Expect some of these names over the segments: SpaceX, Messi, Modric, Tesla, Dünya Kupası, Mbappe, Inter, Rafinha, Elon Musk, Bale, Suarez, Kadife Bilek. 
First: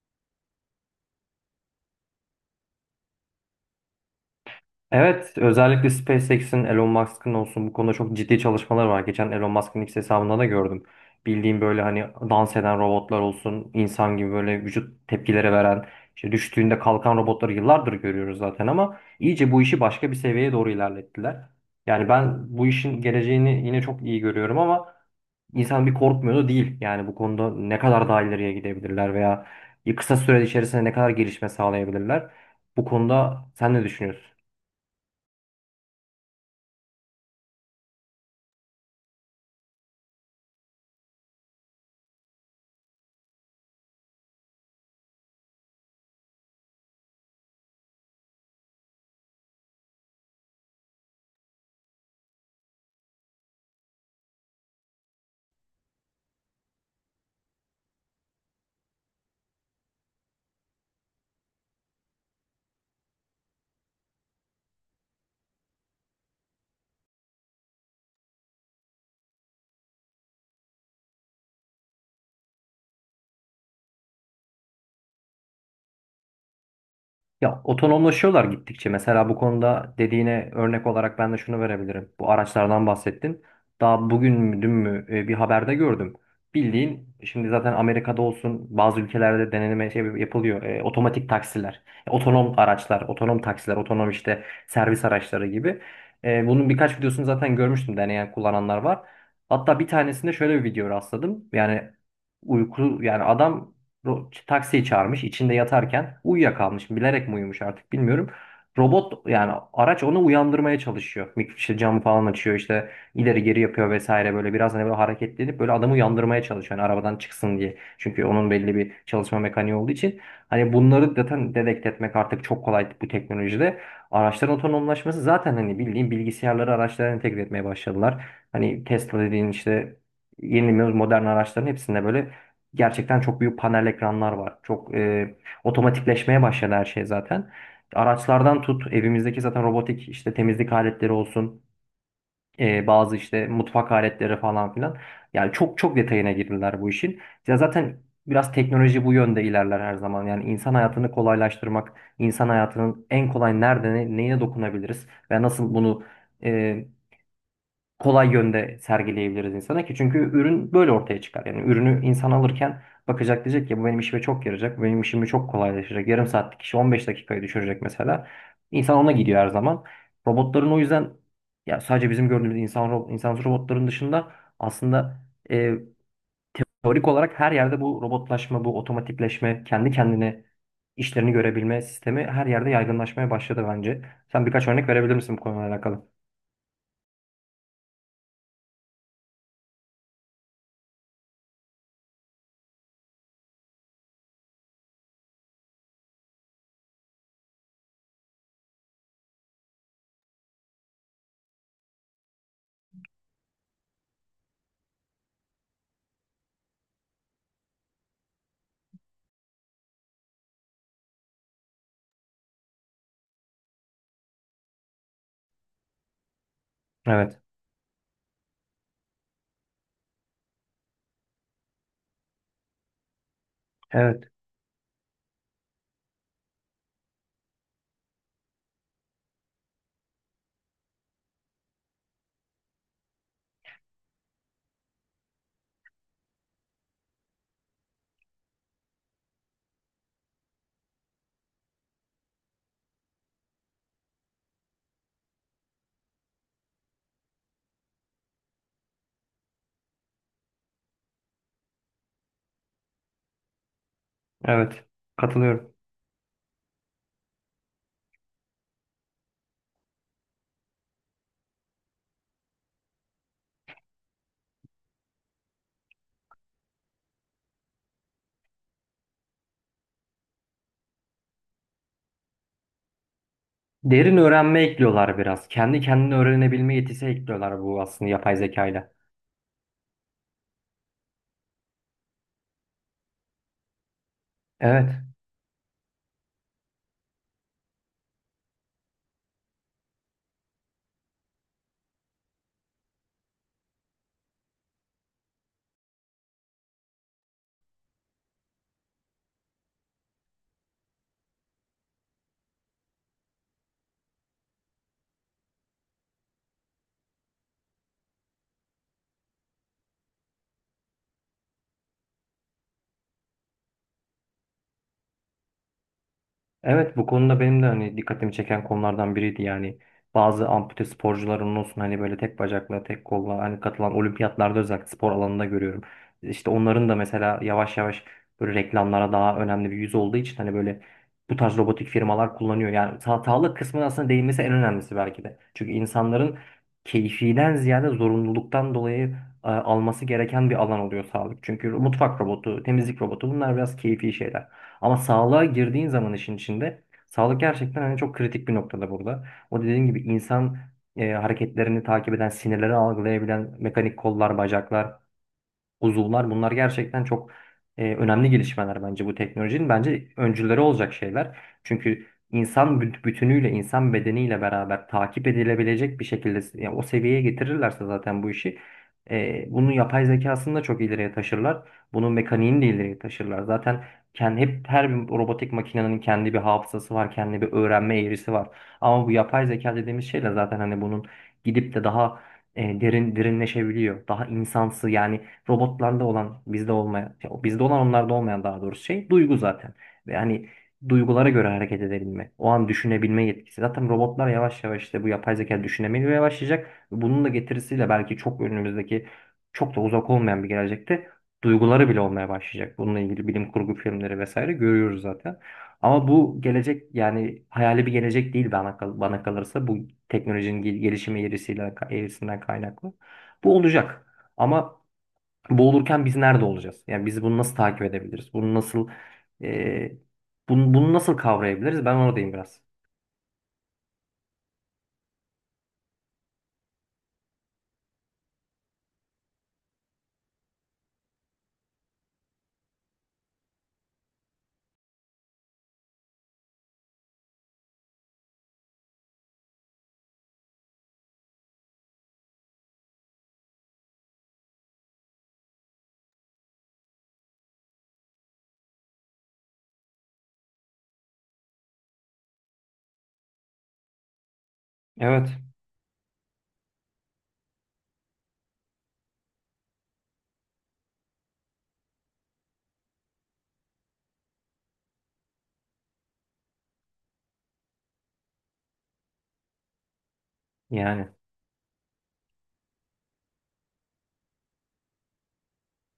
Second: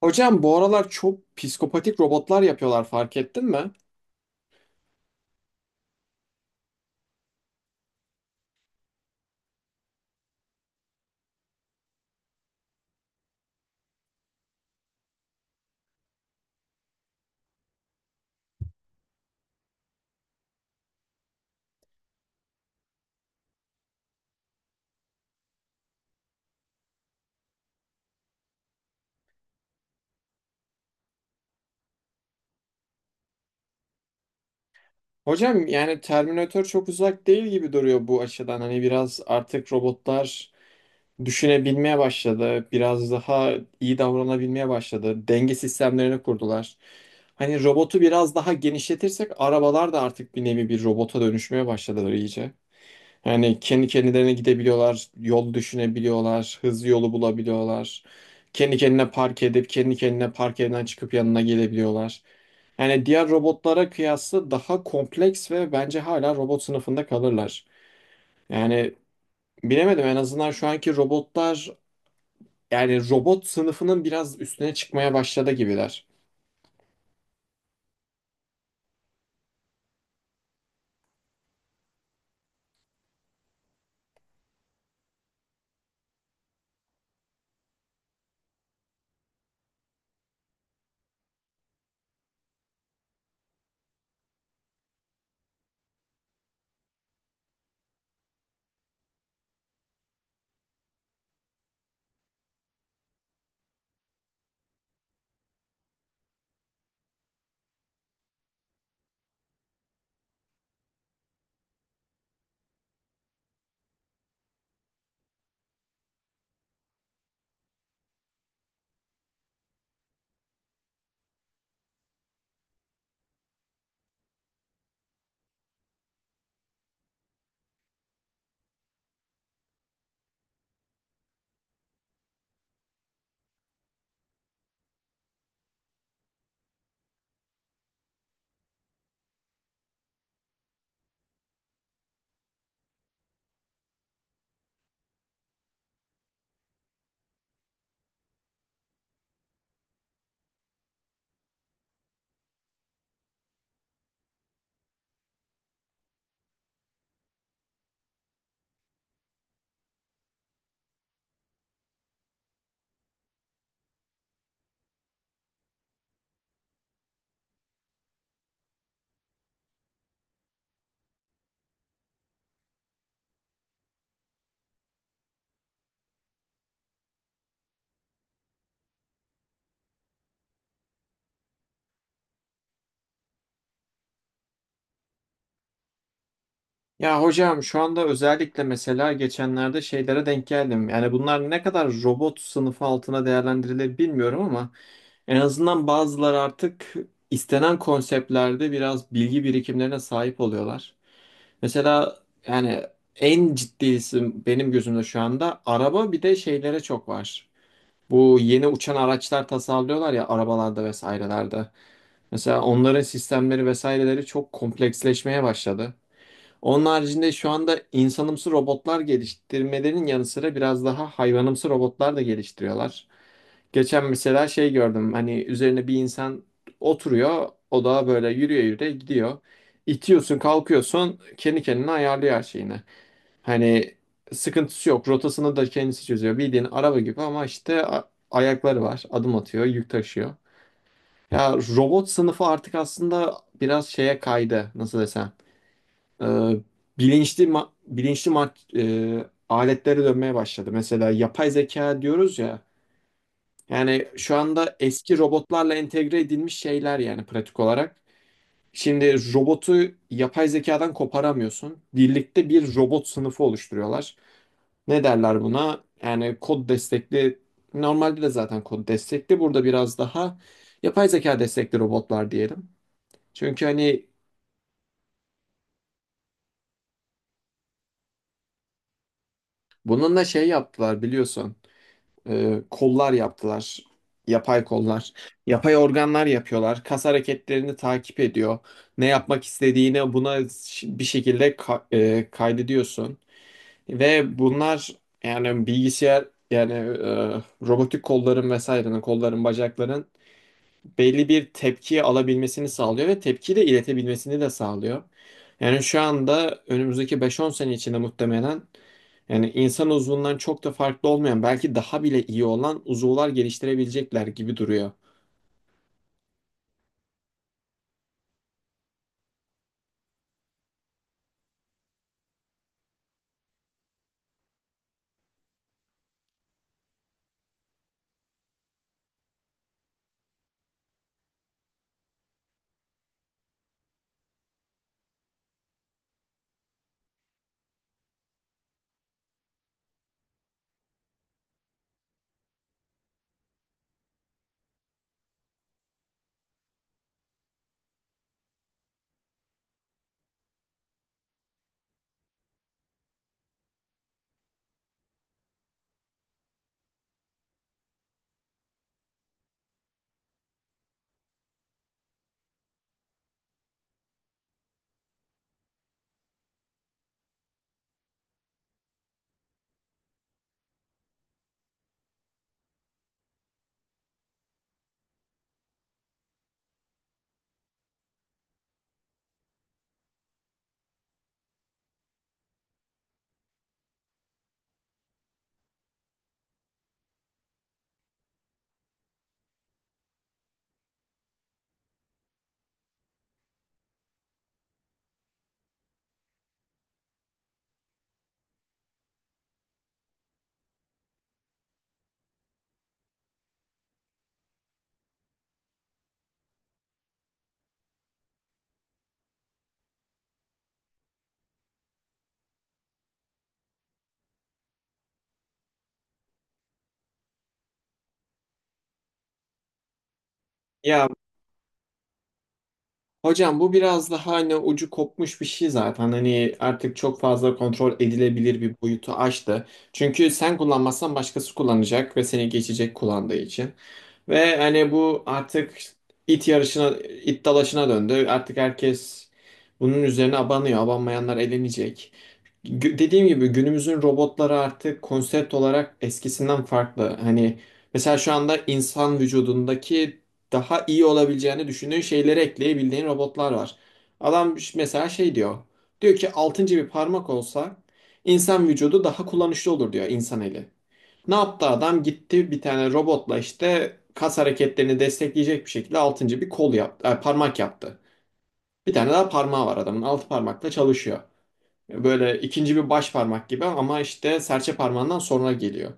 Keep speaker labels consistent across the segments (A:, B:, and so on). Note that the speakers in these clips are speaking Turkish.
A: Hocam bu aralar çok psikopatik robotlar yapıyorlar, fark ettin mi?
B: Evet, özellikle SpaceX'in, Elon Musk'ın olsun bu konuda çok ciddi çalışmalar var. Geçen Elon Musk'ın X hesabında da gördüm. Bildiğim böyle hani dans eden robotlar olsun, insan gibi böyle vücut tepkileri veren, işte düştüğünde kalkan robotları yıllardır görüyoruz zaten ama iyice bu işi başka bir seviyeye doğru ilerlettiler. Yani ben bu işin geleceğini yine çok iyi görüyorum ama insan bir korkmuyor da değil. Yani bu konuda ne kadar daha ileriye gidebilirler veya kısa süre içerisinde ne kadar gelişme sağlayabilirler. Bu konuda sen ne düşünüyorsun?
A: Hocam yani Terminator çok uzak değil gibi duruyor bu açıdan. Hani biraz artık robotlar düşünebilmeye başladı. Biraz daha iyi davranabilmeye başladı. Denge sistemlerini kurdular. Hani robotu biraz daha genişletirsek arabalar da artık bir nevi bir robota dönüşmeye başladılar iyice. Yani kendi kendilerine gidebiliyorlar, yol düşünebiliyorlar, hızlı yolu bulabiliyorlar. Kendi kendine park edip kendi kendine park yerinden çıkıp yanına gelebiliyorlar. Yani diğer robotlara kıyasla daha kompleks ve bence hala robot sınıfında kalırlar. Yani bilemedim, en azından şu anki robotlar yani robot sınıfının biraz üstüne çıkmaya başladı gibiler.
B: Ya otonomlaşıyorlar gittikçe. Mesela bu konuda dediğine örnek olarak ben de şunu verebilirim. Bu araçlardan bahsettin. Daha bugün mü dün mü bir haberde gördüm. Bildiğin şimdi zaten Amerika'da olsun bazı ülkelerde deneneme şey yapılıyor. Otomatik taksiler, otonom araçlar, otonom taksiler, otonom işte servis araçları gibi. Bunun birkaç videosunu zaten görmüştüm, deneyen kullananlar var. Hatta bir tanesinde şöyle bir video rastladım. Yani uyku yani adam taksiyi çağırmış, içinde yatarken uyuyakalmış, bilerek mi uyumuş artık bilmiyorum. Robot yani araç onu uyandırmaya çalışıyor. İşte camı falan açıyor, işte ileri geri yapıyor vesaire, böyle biraz hani böyle hareketlenip böyle adamı uyandırmaya çalışıyor. Yani arabadan çıksın diye. Çünkü onun belli bir çalışma mekaniği olduğu için hani bunları zaten dedekt etmek artık çok kolay bu teknolojide. Araçların otonomlaşması zaten hani bildiğin bilgisayarları araçlara entegre etmeye başladılar. Hani Tesla dediğin işte yeni modern araçların hepsinde böyle gerçekten çok büyük panel ekranlar var. Çok otomatikleşmeye başladı her şey zaten. Araçlardan tut, evimizdeki zaten robotik işte temizlik aletleri olsun, bazı işte mutfak aletleri falan filan. Yani çok detayına girdiler bu işin. Ya zaten biraz teknoloji bu yönde ilerler her zaman. Yani insan hayatını kolaylaştırmak, insan hayatının en kolay nerede neye dokunabiliriz ve nasıl bunu e, kolay yönde sergileyebiliriz insana ki, çünkü ürün böyle ortaya çıkar. Yani ürünü insan alırken bakacak diyecek ki bu benim işime çok yarayacak, bu benim işimi çok kolaylaştıracak. Yarım saatlik işi 15 dakikaya düşürecek mesela. İnsan ona gidiyor her zaman. Robotların o yüzden ya sadece bizim gördüğümüz insan insansız robotların dışında aslında e, teorik olarak her yerde bu robotlaşma, bu otomatikleşme, kendi kendine işlerini görebilme sistemi her yerde yaygınlaşmaya başladı bence. Sen birkaç örnek verebilir misin bu konuyla alakalı?
A: Ya hocam, şu anda özellikle mesela geçenlerde şeylere denk geldim. Yani bunlar ne kadar robot sınıfı altına değerlendirilir bilmiyorum ama en azından bazıları artık istenen konseptlerde biraz bilgi birikimlerine sahip oluyorlar. Mesela yani en ciddisi benim gözümde şu anda araba, bir de şeylere çok var. Bu yeni uçan araçlar tasarlıyorlar ya, arabalarda vesairelerde. Mesela onların sistemleri vesaireleri çok kompleksleşmeye başladı. Onun haricinde
B: Evet.
A: şu anda insanımsı robotlar geliştirmelerin yanı sıra biraz daha hayvanımsı robotlar da geliştiriyorlar. Geçen
B: Evet.
A: mesela şey gördüm, hani üzerine bir insan oturuyor, o da böyle yürüye yürüye gidiyor. İtiyorsun kalkıyorsun, kendi kendine ayarlıyor her şeyini. Hani sıkıntısı yok, rotasını da kendisi çözüyor bildiğin araba gibi ama işte ayakları var, adım atıyor, yük taşıyor. Ya robot sınıfı artık aslında biraz şeye kaydı, nasıl desem, e, bilinçli aletlere dönmeye başladı. Mesela yapay zeka diyoruz ya. Yani şu anda
B: Evet,
A: eski
B: katılıyorum.
A: robotlarla entegre edilmiş şeyler, yani pratik olarak. Şimdi robotu yapay zekadan koparamıyorsun. Birlikte bir robot sınıfı oluşturuyorlar. Ne derler buna? Yani kod destekli, normalde de zaten kod destekli. Burada biraz daha yapay zeka destekli robotlar diyelim. Çünkü hani
B: Derin öğrenme ekliyorlar biraz. Kendi kendine öğrenebilme yetisi ekliyorlar, bu aslında yapay zekayla.
A: bununla şey yaptılar biliyorsun. Kollar yaptılar. Yapay
B: Evet.
A: kollar. Yapay organlar yapıyorlar. Kas hareketlerini takip ediyor. Ne yapmak istediğini buna bir şekilde kaydediyorsun. Ve bunlar yani yani e, robotik kolların, vesairenin, kolların, bacakların belli bir tepki alabilmesini sağlıyor ve tepki de iletebilmesini de sağlıyor. Yani şu anda önümüzdeki 5-10 sene içinde muhtemelen yani insan uzvundan çok da farklı olmayan, belki daha bile iyi olan uzuvlar geliştirebilecekler gibi duruyor.
B: Evet, bu konuda benim de hani dikkatimi çeken konulardan biriydi. Yani bazı ampute sporcuların olsun, hani böyle tek bacakla tek kolla hani katılan olimpiyatlarda, özellikle spor alanında görüyorum. İşte onların da mesela yavaş yavaş böyle reklamlara daha önemli bir yüz olduğu için hani böyle bu tarz robotik firmalar kullanıyor. Yani sa sağlık kısmına aslında değinmesi en önemlisi belki de. Çünkü insanların keyfiden ziyade zorunluluktan dolayı alması gereken bir alan oluyor sağlık. Çünkü mutfak robotu, temizlik robotu bunlar biraz keyfi şeyler. Ama sağlığa girdiğin zaman işin içinde sağlık gerçekten hani çok kritik bir noktada burada. O dediğim gibi insan hareketlerini takip eden, sinirleri algılayabilen mekanik kollar, bacaklar, uzuvlar, bunlar gerçekten çok önemli gelişmeler bence bu teknolojinin. Bence öncüleri olacak şeyler. Çünkü insan bütünüyle, insan bedeniyle beraber takip edilebilecek bir şekilde, yani o seviyeye getirirlerse zaten bu işi bunun yapay zekasını da çok ileriye taşırlar. Bunun mekaniğini de ileriye taşırlar. Zaten kendi, hep her bir robotik makinenin kendi bir hafızası var, kendi bir öğrenme eğrisi var. Ama bu yapay zeka dediğimiz şeyle zaten hani bunun gidip de daha derin derinleşebiliyor. Daha insansı yani robotlarda olan bizde olmayan ya bizde olan onlarda olmayan, daha doğrusu şey, duygu zaten. Ve hani duygulara göre hareket edebilme, o an düşünebilme yetkisi. Zaten robotlar yavaş yavaş işte bu yapay zeka düşünemeye başlayacak. Bunun da getirisiyle belki çok önümüzdeki, çok da uzak olmayan bir gelecekte duyguları bile olmaya başlayacak. Bununla ilgili bilim kurgu filmleri vesaire görüyoruz zaten. Ama bu gelecek yani hayali bir gelecek değil bana, bana kalırsa bu teknolojinin gelişimi eğrisiyle, eğrisinden kaynaklı. Bu olacak. Ama boğulurken biz nerede olacağız? Yani biz bunu nasıl takip edebiliriz? Bunu nasıl e, bunu
A: Ya
B: nasıl kavrayabiliriz? Ben oradayım biraz.
A: hocam, bu biraz daha hani ucu kopmuş bir şey zaten. Hani artık çok fazla kontrol edilebilir bir boyutu aştı. Çünkü sen kullanmazsan başkası kullanacak ve seni geçecek kullandığı için. Ve hani bu artık it yarışına, it dalaşına döndü. Artık herkes bunun üzerine abanıyor. Abanmayanlar elenecek. Dediğim gibi günümüzün robotları artık konsept olarak eskisinden farklı. Hani mesela şu anda insan vücudundaki daha iyi olabileceğini düşündüğün şeyleri ekleyebildiğin robotlar var. Adam mesela
B: Evet.
A: şey diyor. Diyor ki altıncı bir parmak olsa insan vücudu daha kullanışlı olur diyor, insan eli. Ne yaptı adam? Gitti bir tane robotla işte kas hareketlerini destekleyecek bir şekilde altıncı bir kol yaptı, parmak yaptı. Bir tane daha parmağı var adamın. Altı parmakla
B: Yani
A: çalışıyor. Böyle ikinci bir baş parmak gibi ama işte serçe parmağından sonra geliyor.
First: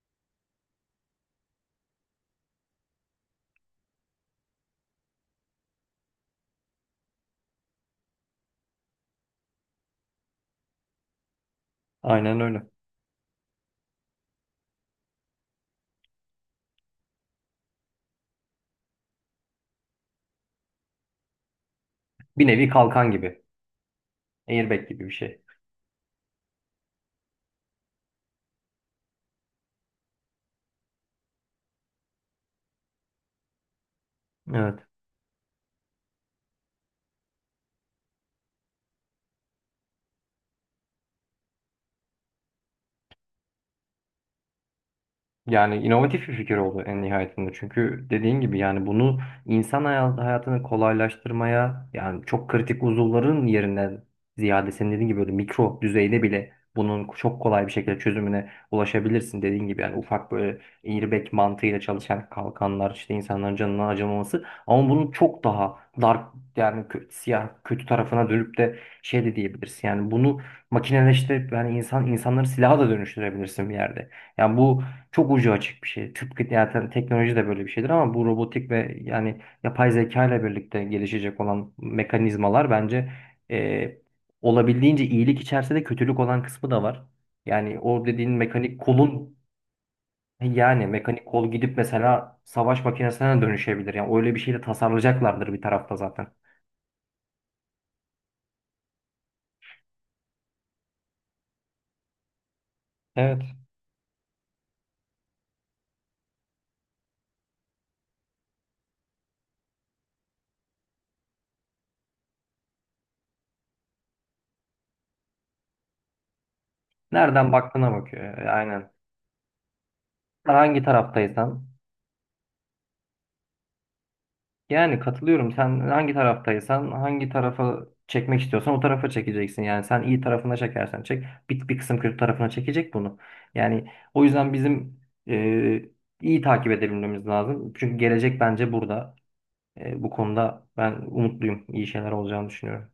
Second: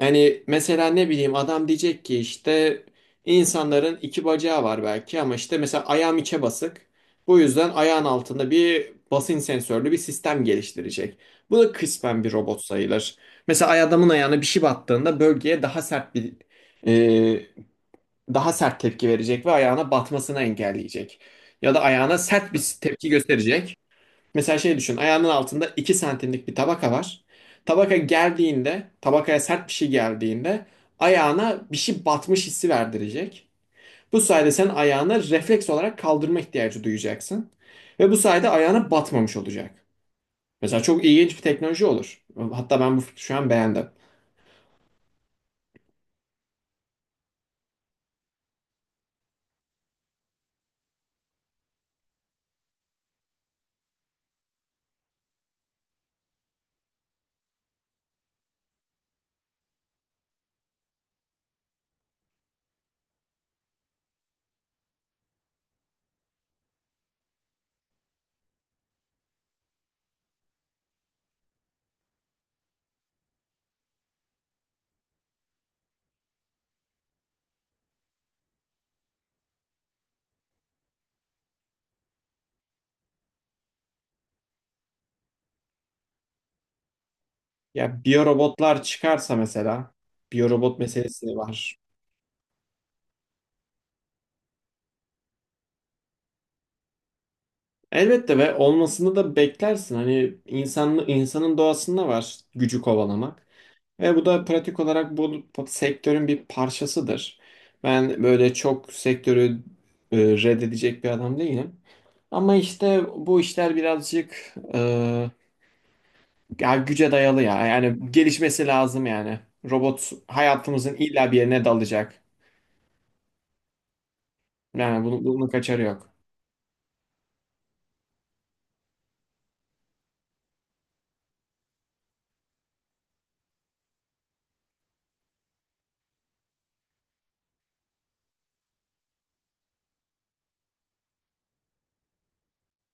A: Yani mesela ne bileyim, adam diyecek ki işte insanların iki bacağı var belki ama işte mesela ayağım içe basık. Bu yüzden ayağın altında bir basınç sensörlü bir sistem geliştirecek. Bu da kısmen bir
B: aynen
A: robot
B: öyle.
A: sayılır. Mesela adamın ayağına bir şey battığında bölgeye e, daha sert tepki verecek ve ayağına batmasını engelleyecek. Ya da ayağına
B: Bir
A: sert bir
B: nevi
A: tepki
B: kalkan gibi.
A: gösterecek. Mesela şey
B: Airbag
A: düşün,
B: gibi bir
A: ayağının
B: şey.
A: altında 2 santimlik bir tabaka var. Tabaka geldiğinde, tabakaya sert bir şey geldiğinde ayağına bir şey batmış hissi verdirecek. Bu sayede sen
B: Evet.
A: ayağını refleks olarak kaldırma ihtiyacı duyacaksın. Ve bu sayede ayağına batmamış olacak. Mesela çok ilginç bir teknoloji olur. Hatta ben bu fikri şu an beğendim.
B: Yani inovatif bir fikir oldu en nihayetinde. Çünkü dediğin gibi yani bunu insan hayatını kolaylaştırmaya, yani çok kritik uzuvların yerinden ziyade senin dediğin gibi böyle mikro düzeyde bile bunun çok kolay bir şekilde çözümüne ulaşabilirsin. Dediğin gibi yani ufak böyle airbag mantığıyla çalışan kalkanlar işte insanların canına acımaması, ama bunun çok daha dark yani siyah kötü tarafına dönüp de şey de diyebilirsin. Yani bunu makineleştirip yani insanları silaha da dönüştürebilirsin bir yerde. Yani bu çok ucu açık bir şey. Tıpkı zaten teknoloji de böyle bir şeydir, ama bu robotik ve yani yapay zeka ile birlikte gelişecek olan mekanizmalar bence e, olabildiğince iyilik içerse de kötülük olan kısmı da var. Yani
A: Ya
B: o dediğin mekanik
A: biyorobotlar
B: kolun,
A: çıkarsa mesela, biyorobot
B: yani mekanik
A: meselesi
B: kol
A: var.
B: gidip mesela savaş makinesine dönüşebilir. Yani öyle bir şeyle tasarlayacaklardır bir tarafta zaten.
A: Elbette, ve olmasını da beklersin. Hani insan, insanın doğasında var gücü
B: Evet.
A: kovalamak. Ve bu da pratik olarak bu sektörün bir parçasıdır. Ben böyle çok sektörü e, reddedecek bir adam değilim. Ama işte bu işler birazcık, ya güce dayalı
B: Nereden
A: ya.
B: baktığına
A: Yani
B: bakıyor.
A: gelişmesi
B: Aynen.
A: lazım yani. Robot
B: Hangi
A: hayatımızın illa bir
B: taraftaysan,
A: yerine dalacak.
B: yani
A: Yani bunun, bunun
B: katılıyorum. Sen
A: kaçarı yok.
B: hangi taraftaysan, hangi tarafa çekmek istiyorsan o tarafa çekeceksin. Yani sen iyi tarafına çekersen çek, bir kısım kötü tarafına çekecek bunu. Yani o yüzden bizim e, iyi takip edebilmemiz lazım. Çünkü gelecek bence burada. Bu konuda ben umutluyum. İyi şeyler olacağını düşünüyorum.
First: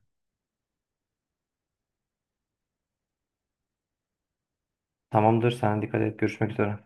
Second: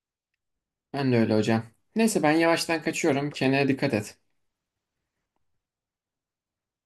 A: Ben de öyle hocam. Neyse ben yavaştan kaçıyorum. Kendine dikkat et.
B: Tamamdır. Sen dikkat et. Görüşmek üzere.